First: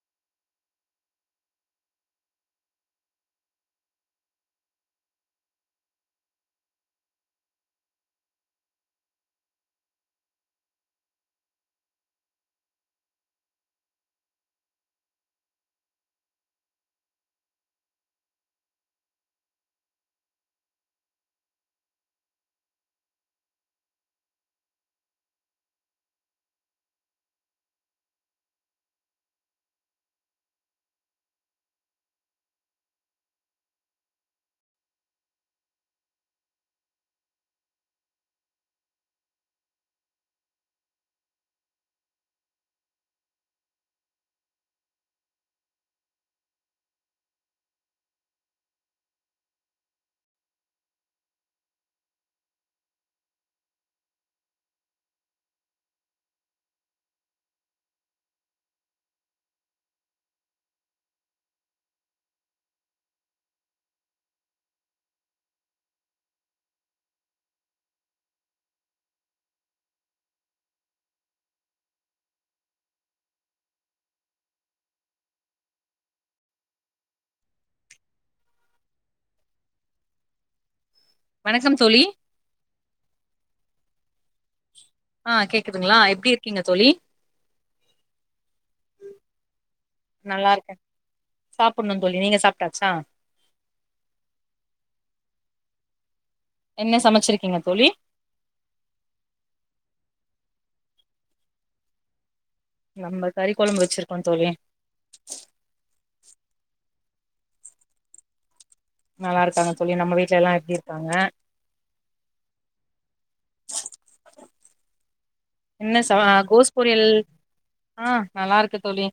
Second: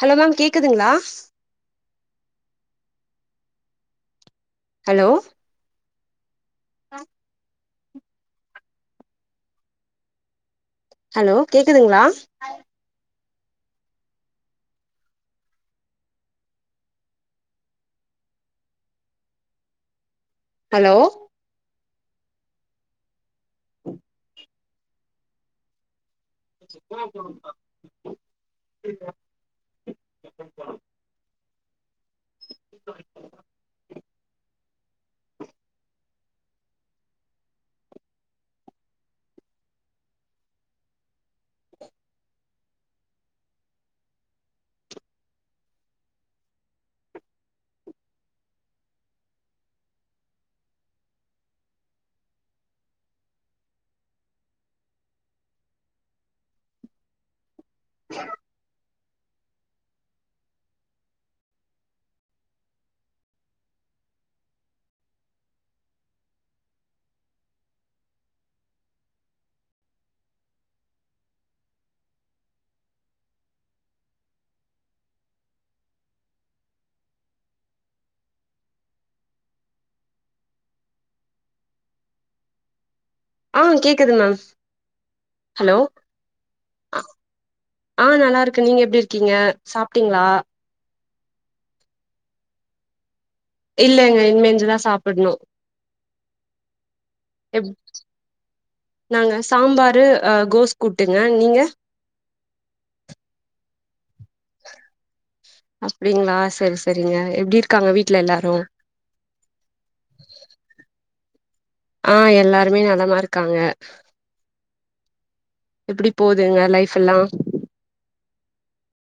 hello ma'am கேக்குதுங்ளா hello அ hello கேக்குதுங்களா ஹலோ [unintelligible] [unintelligible] வணக்கம் தோழி ஆ கேக்குது மேம் ஆ ஹலோ கேக்குதுங்ளா எப்டி இருக்கீங்க தோழி ஆ நல்லா இருக்கே நீங்க எப்டி இருக்கீங்க சாப்ட்டீங்ளா சாப்டனு தோழி நீங்க சாப்ட்டாச்சா இல்லங்க இனிமே எஞ்சுதா சாப்டனு என்ன சமச்சு இருக்கீங்க எப் தோழி நாங்க சாம்பாரு கோஸ் ஆ கூட்டுங்க நீங்க நம்ப கறிக்கொழம்பு வச்சுருக்கோ தோழி அப்டிங்ளா சரி சரிங்க எப்டி இருக்காங்க வீட்ல எல்லாரு நல்லா இருக்காங்க தோழி நம்ம வீட்ல எல்லா எப்டி இருக்காங்க ஆ எல்லாருமே நலமா இருக்காங்க என்ன எப்டி ச போதுங்க கோஸ் லைஃப் பொரியல் எல்லா ஆ நல்லா இருக்கு தோழி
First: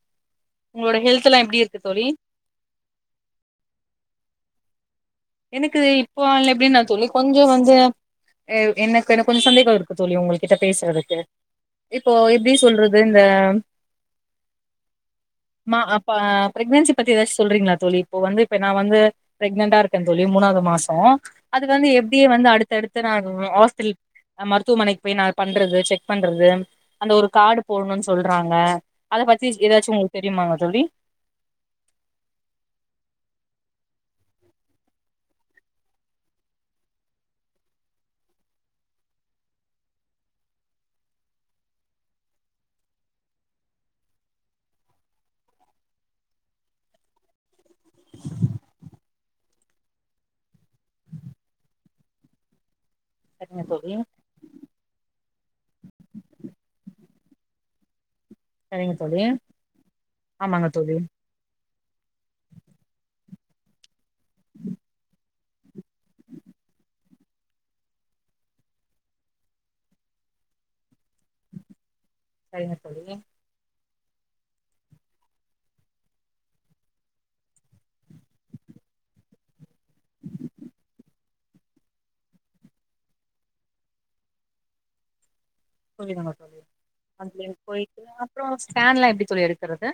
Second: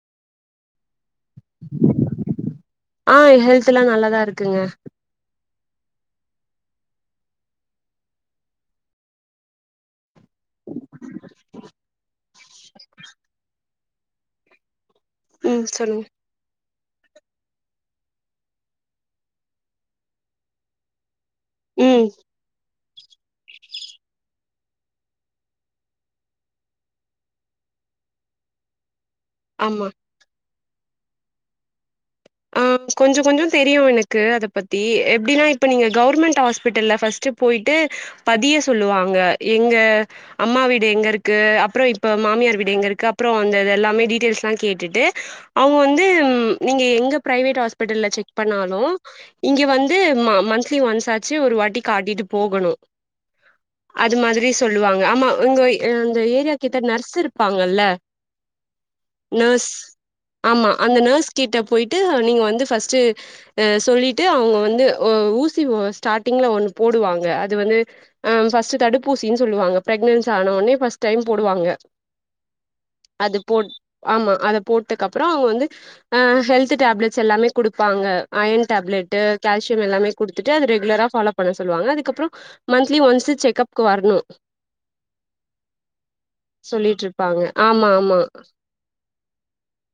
உங்களோட ஹெல்த் எல்லா எப்டி இருக்கு தோழி ஆ ஹெல்த் எல்லா நல்லாதா இருக்குங்க எனக்கு இப்போ ஆல எப்டின்னா நான் தோழி கொஞ்சோ வந்து எனக்கு எனக்கு கொஞ்ச சந்தேகம் இருக்கு தோழி உங்கள்ட்ட பேசுறதுக்கு இப்போ எப்டி சொல்றது இந்த ம் மா சொல்லுங்க அப்ப ப்ரக்னன்சி பத்தி ஏதாச்சு சொல்றீங்ளா தோழி இப்ப வந்து நா வந்து பிரெக்னட்டா இருக்க தோழி மூனாவது மாசோ அதுக்கு வந்து ம் எப்படியே வந்து அடுத்தடுத்து நானு ஹாஸ்பிடல் மருத்துவமனைக்கு போய் நா பண்றது செக் பண்றது அந்த ஒரு கார்டு போடணுன்னு சொல்றாங்க அத பத்தி ஆமா ஏதாச்சு ஒங்களுக்கு தெரியுமாங்க தோழி கொஞ்சோ கொஞ்சோ தெரியு எனக்கு அத பத்தி எப்டின்னா இப்ப நீங்க கவர்மெண்ட் ஹாஸ்பிட்டல்ல ஃபஸ்ட்டு போயிட்டு பதிய சொல்லுவாங்க எங்க அம்மா வீடு எங்க இருக்கு அப்பறோ இப்ப மாமியார் வீடு எங்க இருக்கு அப்பறோ அந்த இது எல்லாமே டீட்டெய்ல்ஸ் எல்லா கேட்டுட்டு அவுங்க வந்து நீங்க எங்க பிரைவேட் ஹாஸ்பிட்டல்ல செக் பண்ணாலு இங்க வந்து மந்த்லி ஒன்ஸ் ஆச்சு ஒரு வாட்டி காட்டிட்டு போகனு சரிங்க தோழி அது மாதிரி சொல்லுவாங்க ஆமா உங்க அந்த ஏரியா கிட்ட நர்ஸ் இருப்பாங்கல்ல சரிங்க தோழி நர்ஸ் ஆமாங்க ஆமா அந்த தோழி நர்ஸ் கிட்ட போயிட்டு நீங்க வந்து ஃபஸ்ட்டு அ சொல்லிட்டு அவுங்க வந்து ஊசி ஸ்டாட்டிங்ல ஒன்னு போடுவாங்க அது வந்து ஆ ஃபஸ்ட்டு தடுப்பூசின் சொல்லுவாங்க பிரக்னன்ஸ் ஆன உனே டைம் போடுவாங்க சரிங்க தோழி அது போட் ஆமா அத போட்டதுக்கு அப்றோ அவுங்க வந்து ஆ ஹெல்த் ஹெல்த்து டேப்லெட்ஸ் எல்லாமே குடுப்பங்க அயன்டேப்லட்டு கால்சியம் எல்லாமே குடுத்துட்டு அத ரெகுலரா ஃபாலோ பண்ண சொல்லுவாங்க அதுக்கப்றோ மந்த்லி ஒன்ஸ் செக்கப்கு வரணு காங்க சொல்லிட்ருப்பாங்க தோழி ஆமா போய்ட்டு ஆமா அப்றோ ஸ்கேன்லா எப்டி தோழி எடுக்கறது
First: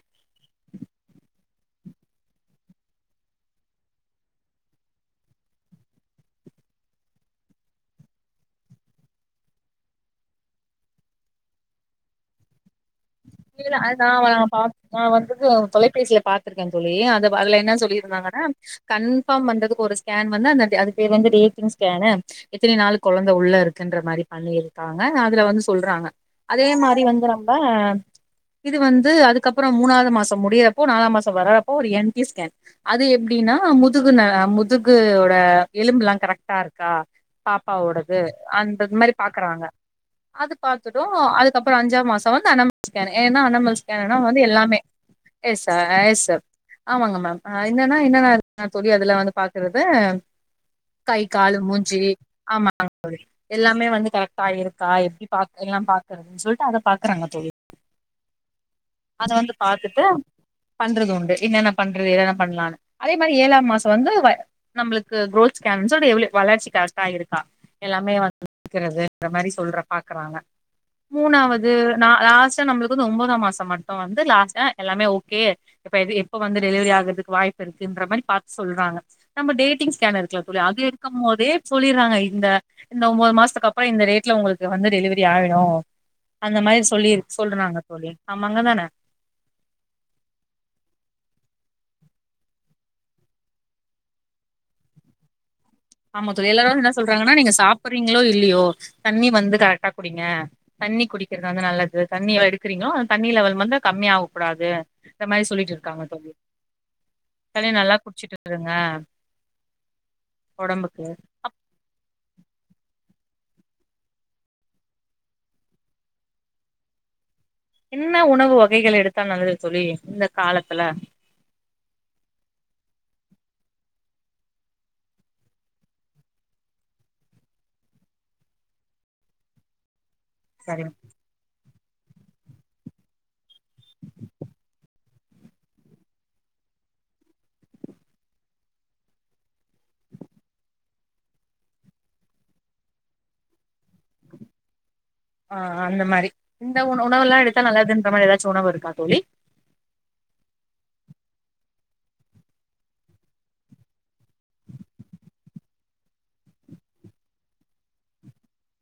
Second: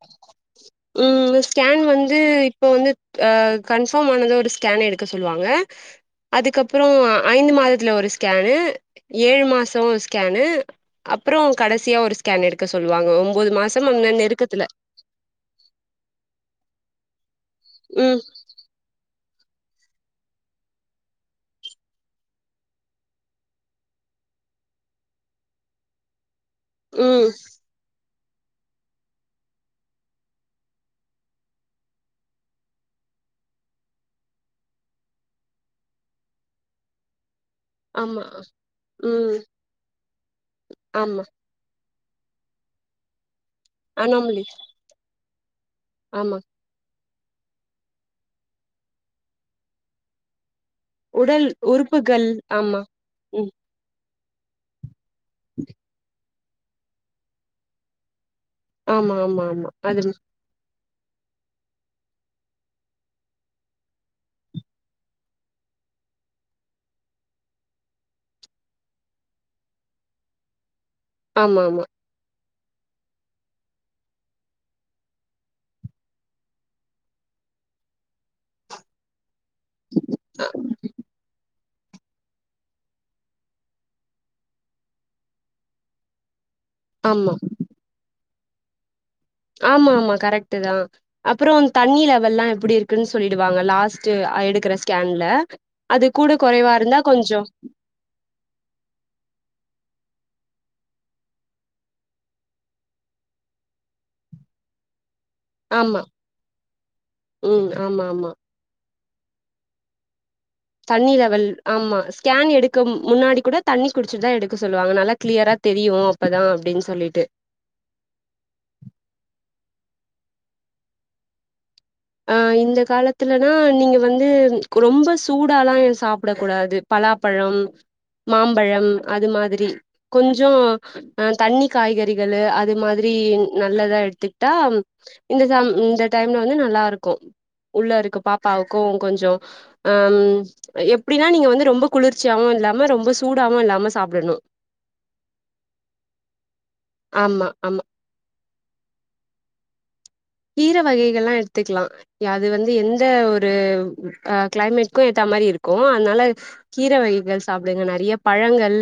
ம் ஸ்கேன் வந்து இப்போ வந்து அ கன்ஃபாம் ஆனது ஒரு ஸ்கேன் எடுக்க சொல்லுவாங்க அதுக்கப்றோ ஐந்து மாதத்துல ஒரு ஸ்கேனு ஏழு மாசோ ஒரு ஸ்கேனு அப்றோ கடைசியா ஒரு ஸ்கேன் எடுக்க சொல்லுவாங்க ஒம்போது இல்ல மாசோ அது நா அந்த வ பா நெருக்கத்துல நா வந்து தொலைபேசியில பாத்திருக்கே தோழி அ அதுல என்ன ம் சொல்லியிருந்தாங்கன்னா கன்ஃபார்ம் பண்றதுக்கு ஒரு ஸ்கேன் வந்து அந்த அது பேரு வந்து டேடிங் ஸ்கேனு எத்தனி நாளு கொழந்தை உள்ள இருக்குன்ற மாரி பண்ணிருக்காங்க அதுல வந்து சொல்றாங்க அதே மாதிரி வந்து ம் நம்ம இது வந்து அதுக்கப்பறோ மூனாவது மாசோ முடியறப்போ நாலாம் மாச வர்றப்போ ஒரு என் டி ஸ்கேன் அது எப்டின்னா முதுகு ந முதுகோட எலும்பெலா கரெக்டா இருக்கா பாப்பாவோடது ஆமா அந்தது மாரி ம் பாக்குறாங்க அத பாத்தது ஆமா அது அக்கப்றோ அஞ்சாம் மாசோ வந்து அனமல் ஸ்கேன் ஏன்னா அனமல் ஸ்கேன்னா வந்து அனாமலி எல்லாமே எஸ் அ எஸ் ஆமா ஆமாங்க மேம் என்னன்னா என்னன்னா தோழி அதுல வந்து பாக்குறது கை உடல் காலு மூஞ்சி உறுப்புகள் ஆமா ம் எல்லாமே வந்து கரெக்டா இருக்கா எப்டி பா எல்லா பாக்குறதுன்னு சொல்லிட்டு அத பாக்குறாங்க தோழி ஆமா அத ஆமா வந்து ஆமா அது பாத்துட்டு பண்றது உண்டு என்னென்ன பண்றது என்னென்ன பண்ணலான்னு அதே மாதிரி ஏழாம் மாசம் வந்து நம்மளுக்கு குரோத் ஸ்கேன் எவ்ளோ வளர்ச்சி கரெக்டா இருக்கா எல்லாமே வந்து இருக்கிறது அந்த மாதிரி சொல்ற பாக்குறாங்க ஆமா மூணாவது ஆமா நா லாஸ்ட்டா நம்மளுக்கு வந்து ஒன்பதா மாசம் மட்டு வந்து லாஸ்டா எல்லாமே ஓகே இப்பது எப்ப வந்து டெலிவரி ஆகுறதுக்கு வாய்ப்பு இருக்குன்ற மாரி பாத்து சொல்றாங்க நம்ம டேட்டிங் ஸ்கேன் இருக்குல்ல தோழி அது இருக்கு போதே சொல்லிறாங்க இந்த இந்த ஒம்போது மாசத்துக்கு அப்றோ இந்த டேட்ல உங்களுக்கு வந்து டெலிவரி ஆயிடு அந்த மாரி சொல்லிரு ஆமா சொல்றாங்க தோழி அமாங்க தான ஆமா ஆமா கரெக்ட் தா அப்றோ தண்ணி லெவல்லா எப்டி இருக்குன்னு சொல்லிடுவாங்க லாஸ்ட் எடுக்குற ஸ்கேன்ல அது கூட குறைவா இருந்தா கொஞ்சோ போறீங்களோ இல்லையோ தண்ணி வந்து கரெக்டா குடிங்க தண்ணி குடிக்கிறது வந்து நல்லது தண்ணிலா எடுக்கிறீங்களோ தண்ணி லெவல் மட்டு வந்து கம்மியா ஆவ கூடாது இந்த மாரி சொல்லிட்டு ஆமா இருக்காங்க தண்ணி ம் நல்லா ஆமா ஆமா குடிச்சுட்டு இருங்க ஒடம்புக்கு தண்ணி லெவல் ஆமா ஸ்கேன் எடுக்க முன்னாடி கூட தண்ணி குடிச்சிட்டு தா எடுக்க சொல்லுவாங்க நல்லா கிளியரா தெரியு அப்பதா அப்டின்னு சொல்லிட்டு இன்ன உணவு வகைகள் எடுத்தா நல்லது தோழி இந்த காலத்துல அ இந்த காலத்துலனா நீங்க வந்து ரொம்ப சூடாலா சாப்ட கூடாது பலாப்பழம் மாம்பழம் அது மாதிரி கொஞ்சோ அ தண்ணி காய்கறிகளு அது மாதிரி நல்லதா எடுத்துக்கிட்டா இந்த ச இந்த டைம்ல வந்து நல்லா இருக்கு உள்ள இருக்க பாப்பாவுக்கு கொஞ்சோ ஆ ம் எப்பிடினா நீங்க வந்து ரொம்ப குளிர்ச்சியாவு இல்லாம ரொம்ப சூடாவு இல்லாம சாப்டணு ஆ அந்த மாரி இந்த உண உணவெல்லா ஆமா எடுத்தா ஆமா நல்லதுன்ற மாரி ஏதாச்சு உணவு இருக்கா தோழி கீர வகைகள்லா எடுத்துக்கலா அது வந்து எந்த ஒரு அ கிளைமேட்கு ஏத்த மாரி இருக்கு அதுனால கீர வகைகள் சாப்டுங்க நறைய பழங்கள்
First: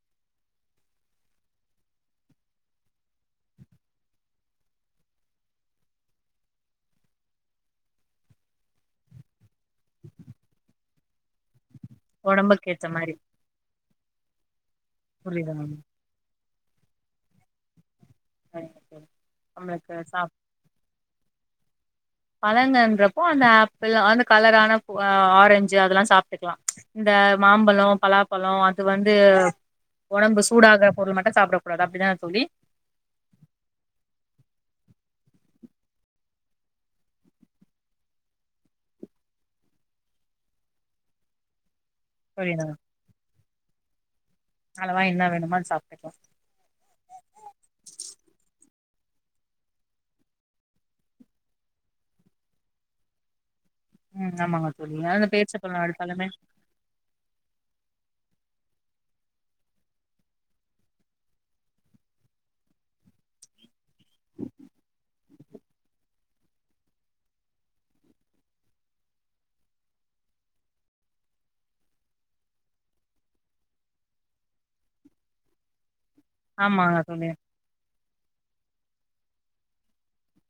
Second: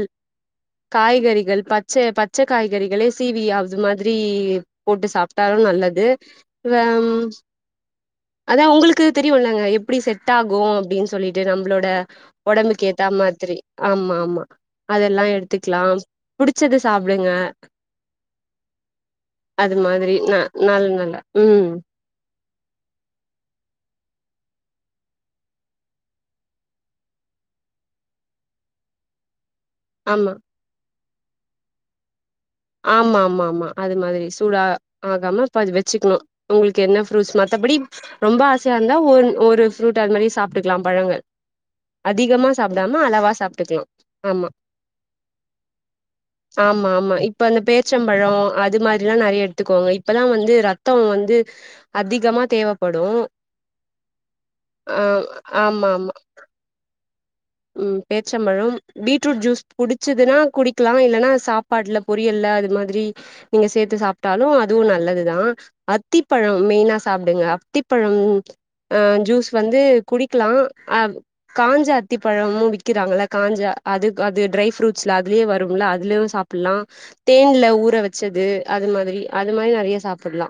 காய்கறிகள் பச்ச பச்ச காய்கறிகளே சீவி அது மாதிரி போட்டு சாப்ட்டாலு நல்லது இவ அதா உங்களுக்கு தெரியுலங்க எப்புடி செட்டாகு அப்டின் சொல்லிட்டு நம்பளோட ஒடம்புக்கு ஏத்த ஒடம்புக்கேத்தா மாரி மாதிரி ஆமாமா அதெல்லா புரியுது மேம் எடுத்துக்லாம் புடிச்சது சாப்டுங்க அது நம்மளுக்கு மாதிரி சா நா நல் நல்லா ம் பழங்கன்றப்போ அந்த ஆப்பிளு அந்த கலரான பு ஆரஞ்சு அதெல்லா சாப்ட்டுக்லா இந்த மாம்பழோ பலாப்பழோ அது வந்து ஆமா ஒடம்பு சூடாகுற பொருள் மட்டு சாப்ட கூடாது அப்பிடிதான தோழி ஆமாமாமா அது மாதிரி சூடா ஆகாமப் பாதி வெச்சுக்கணு உங்களுக்கு என்ன ஃப்ரூட்ஸ் மத்தபடி ரொம்ப ஆசையாருந்தா ஒரு ஒரு ஃப்ரூட் அது மாரி சாப்டுக்கலா பழங்கள் அதிகமா புரியுதுங்க சாப்புடாம அளவா சாப்ட்டுக்கலா ஆமா அளவா என்ன வேணுமோ அது சாப்ட்டுக்கலா ஆமாமா இப் இப்ப அந்த பேர்ச்சம்பழொ அது மாரில்லா நறைய எடுத்துக்கோங்க இப்பதா வந்து ரத்தோ வந்து அதிகமா தேவைப்படு ம் ஆமாங்க தோழி ஆ அந்த பேரிச்சப்பழோ ஆமாமா எடுத்தாலுமே ம் பேர்ச்சம்பழம் பீட்ருட் ஜூஸ் புடிச்சதுன்னா குடிக்கலா இல்லனா சாப் சாப்பாட்ல பொரியல்ல அது மாதிரி நீங்க சேத்து சாப்ட்டாலு அதுவு நல்லதுதா அத்திப்பழம் மெயினா சாப்டுங்க அத்திப்பழம் அ ஜூஸ் வந்து குடிக்லா அ காஞ்ச அத் அத்திபழமு விக்கிறாங்கள காஞ்ச அது அது ட்ரை ஃப்ரூட்ஸ்ல அதுலயே வரும்ல அதுலே சாப் புலா ஆமாங்க தோழி தேன்ல ஊற வச்சது அது மாதிரி அது மாதிரி நறைய சாப்புட்லா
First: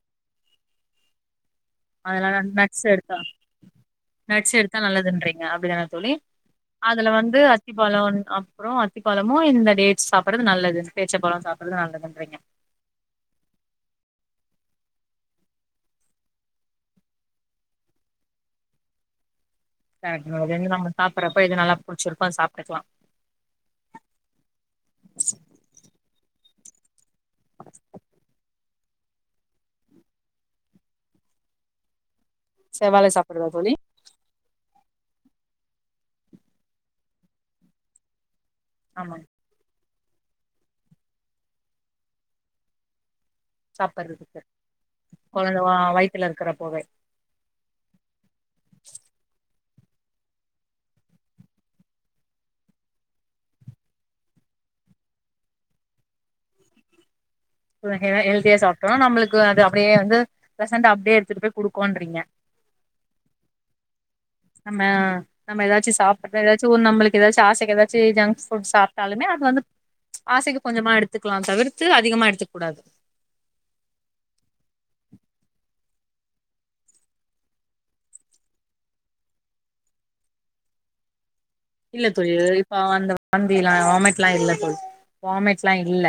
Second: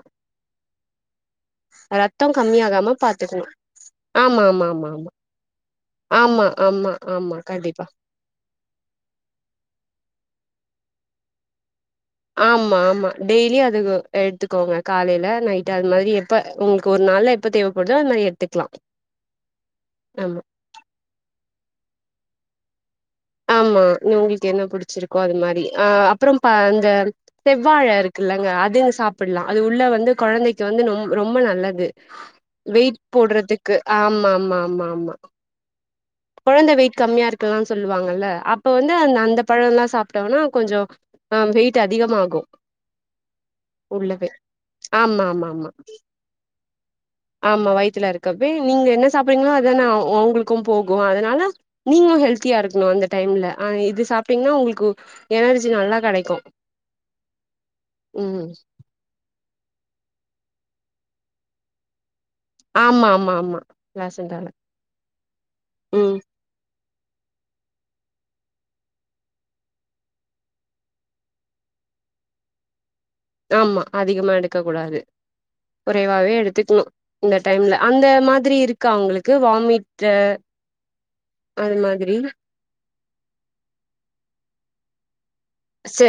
அதெல்லா ரத்தம் நட்ஸ் கம்மியாகாம எடுத்தா பாத்துக்கணு நட்ஸ் எடுத்தா ஆமாமாமா நல்லதுன்றீங்க அப்டிதான ஆமா ஆமா ஆமா கண்டிப்பா அன் அப்புறோ அத்திபழமு இந்த டேட்ஸ் சாப்புறது நல்லது பேர்ச்சம்பழோ சாப்புறது நல்லதுன்றீங்க ஆமா ஆமா டெய்லி அது எடுத்துக்கோங்க காலையில நைட்டு அது மாரி எப்ப உங்களுக்கு ஒரு நாள்ல எ ப்போ தேவப்படுதோ அதுல எடுத்துக்லா கரெக்ட் அதுலந்து நம்ம சாப்பறப்ப இது நல்லா புடிச்சிருக்கோ அது சாப்ட்டுக்கலா ஆமா உங்களுக்கு என்ன புடிச்சிருக்கோ அதுமாரி அ அப்புறம் ப இந்த செவ்வாழ இருக்குல்லங்க அது சாப்புல்லா அது உள்ள வந்து கொழந்தைக்கு வந்து நொம் ரொம்ப நல்லது [inaudible] வெயிட் சாப்புட்றதா தோழி போட்றதுக்கு ஆமாமாமாமா கொழந்த வெயிட் கம்மியா இருக்குலானு சொல்லுவாங்கல்ல அப்ப வந்து அந் ஆமாங் அந்த பழோல்லா சாப்ட்டம்னா கொஞ்சோ ஆ வெயிட் அதிகமாகு உள்ளவே சாப்புட்றதுக்கு கொழந்த ஆமாமாமா வ வயித்துல இருக்கறப்போவே ஆமா வயித்ல இருக்கப்பே நீங்க என்ன சாப்றீங்களோ அதனா அவங்களுக்கும் போ கு அதனால நீங்களு ஹெல்தியா இருக்கணு அந்த டைம்ல ஆ இது சாப்பட்டீங்ன்னா உங்களுக்கு எனர்ஜி நல்லா கடைக்கு [inaudible] அப்றோ ஹெ ஹெல்தியா சாப்டோ நம்ளுக்கு அப்படியே வந்து பிரசன்டா அப்படியே எடுத்துட்டு போய் குடுக்கோன்றீங்க ஆமாமாமா [unintelligible] நம்ம நம்ம ஏதாச்சு ம் சாப்புட் ஏதாச்சு ஒன் நம்மளுக்கு ஏதாச்சு ஆசைக்கி ஏதாச்சு ஜங்க்ஸ் ஃபுட் சாப்புட்டாலுமே அது வந்து ஆசைக்கு கொஞ்சமா எடுத்துக்கலாம் தவிர்த்து அதிகமா எடுத்துக்க கூடாது ஆமா அதிகமா எடுக்க கூடாது கொறைவாவே எடுத்துக்குன்னு இந்த டைம்ல அந்த மாதிரி இருக்கா அவுங்களுக்கு வாமிட்டு இல்ல தோழி இது இப்ப அந்த வாந்தியெல்லா வாமிட்ல்லா இல்ல வாமிட் ஸ்ல்லா இல்ல சே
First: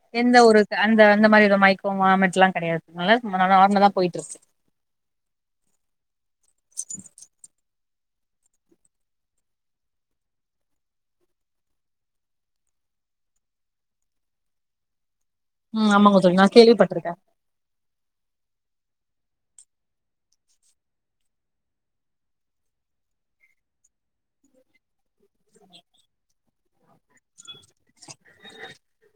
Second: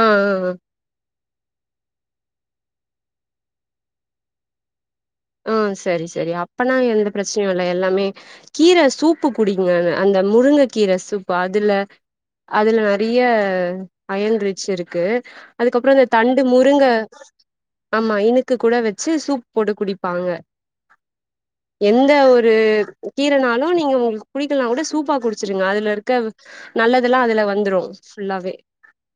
ஆ ஆ எந்த ஆ ஒரு அந்த அந்த மாரி ஒரு மையக்கோ வாமிட்டெல்லா கெடையாது ஓரளவு சுமாரா நார்மலாதா போயிட்டுருக்கு ஆ செரி செரி அப்பனா எந்த பிரச்சனையு இல்ல எல்லாமே கீர சூப்பு குடிங்க அந்த அந்த முருங்க கீர சூப்பு அதுல அதுல நெறயா அயன் ரிச்சிருக்கு ம் அதுக்கப்றோ இந்த ஆமாங்க தோழி தண்டு நா முருங்க கேள்விப்பட்ருக்கே ஆமா இனுக்கு கூட வெச்சு சூப் போட்டு குடிப்பாங்க எந்த ஒரு கீரனாலு நீங்க ஒங்களுக்கு புடிக்கலனா கூட சூப்பா குடு வெச்சிருங்க அதுல இருக்க நல்லதெல்லா அதுல வந்துரு ஃபுல்லாவே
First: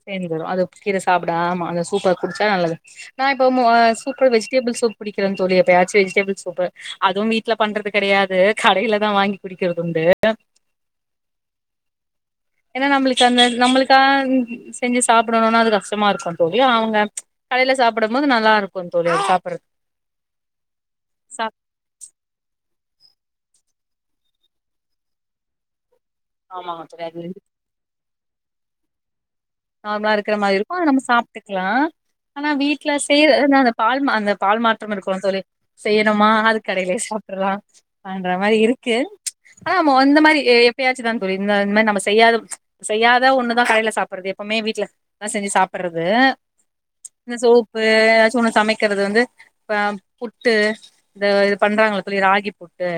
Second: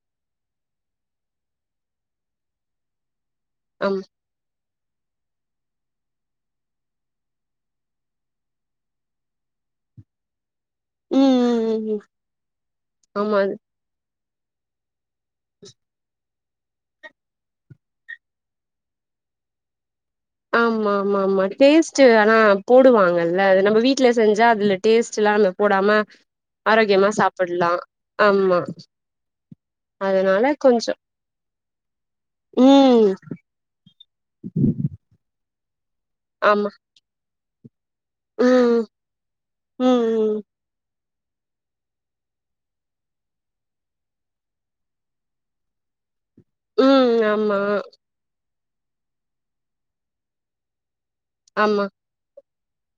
சேந்து வரு அது கீர சாப்ட ஆமா அந்த சூப்பா குடிச்சா நல்லது நா இப்போ மொ ஆம் சூப்பர் வெஜிடேபிள் சூப் குடிக்கிறேன் தோழி எப்பயாச்சு வெஜிடேபிள் சூப்பு அதுவும் வீட்ல பண்றது கெடையாது கடைலதா வாங்கி குடிக்கறது உண்டு ம் ம் ம் ஏனா நம்மளுக்கு ஆமா அந்த அது நம்மளுக்கா செஞ்சு சாப்பிடணுனா அது கஷ்டமா இருக்குந் தோழி அவுங்க கடைல சாப்டும்போது நல்லா இருக்குந்தோழி அத சாப்டறக்கு ஆமா ஆமா ஆமா டேஸ்ட் ஆனா போடுவாங்கல்ல நம்ம வீட்ல செஞ்சா அதுல டேஸ்ட்டில்லாம போடாம ஆமாங்க தோழி ஆரோக்கியமா அது சாப்ல்லா ஆமா நார்மலா இருக்கற அதனால மாரி இருக்கு ஆனா கொஞ்சோ நம்ம சாப்ட்டுக்கலா ஆனா வீட்ல ம் செய்ற நா அத பால் மா அந்த பால் மாற்றம் இருக்குமல்ல தோழி செய்யறமா அது ஆமா கடையிலயே சாப்ட்றலா பண்ற மாரி ம் இருக்கு ஆனா நம்ம அந்த ம் மாரி ம் எப்பயா வெச்சிதான் தோழி இந்த இந்த மாரி நம்ம செய்யாத செய்யாத ஒன்னுதா கடைல சாப்பிடறதே எப்புமே வீட்ல எல்லா செஞ்சு சாப்டறது ம் இந்த ஆமா சோப்பு எதாச்சு ஒன்னு சமைக்கிறது வந்து இப்ப புட்டு இந்த இது ஆமா பண்றாங்கல்ல தோழி ராகி புட்டு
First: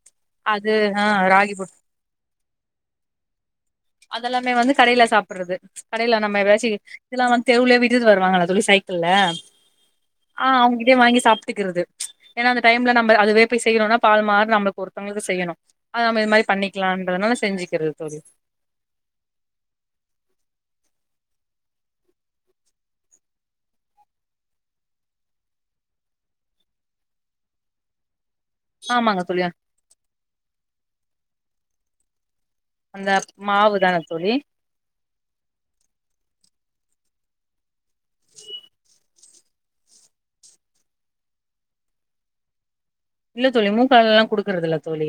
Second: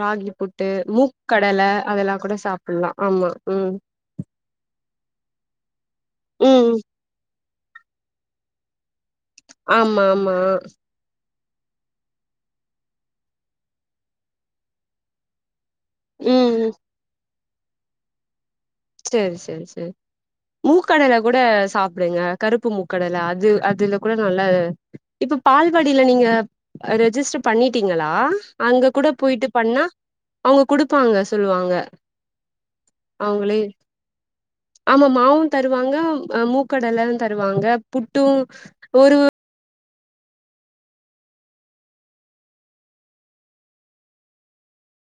ராகி புட்டு அது ஆ ராகி மூக்கடல புட்டு அதலா கூட சாப்ல்லா ஆமா ம் அதெல்லாமே வந்து கடைல சாப்பிடறது கடைல நம்ம எதாச்சி ம் இதெல்லா வந் தெருவுல வீட்டிட்ட வருவாங்கல்ல தோழி சைக்கிள்ல ஆமா ஆமா ஆ அவுங்கிட்டயே வாங்கி சாப்பிட்டுக்கிறது ஏனா அந்த டைம்ல நம்ம அதுவே போய் செய்யணுனா பால் மாறு நம்மளுக்கு ஒருத்தவங்களுக்கு செய்யணு அது நம்ம இது மாரி ம் பண்ணிக்கலான்றனால செஞ்சுக்கிறது தோழி செரி செரி செரி மூக்கடைல கூட சாப்ட்டுங்க கருப்பு மூக்கடல அது அதுல கூட நல்லா இப்ப பால்வடில நீங்க ரெஜிஸ்டர் பண்ணிட்டீங்களா அங்க கூட ஆமாங்க தோழி போயிட்டு பண்ணா அவுங்க குடுப்பாங்க சொல்லுவாங்க அந்த அவங்களே மாவுதான தோழி ஆமா மாவுந் தருவாங்க ஆ மூக்கடல்லா தருவாங்க புட்டுந் ஒரு இல்ல தோழி மூக்கடலல்லா குடுக்கறதில்ல தோழி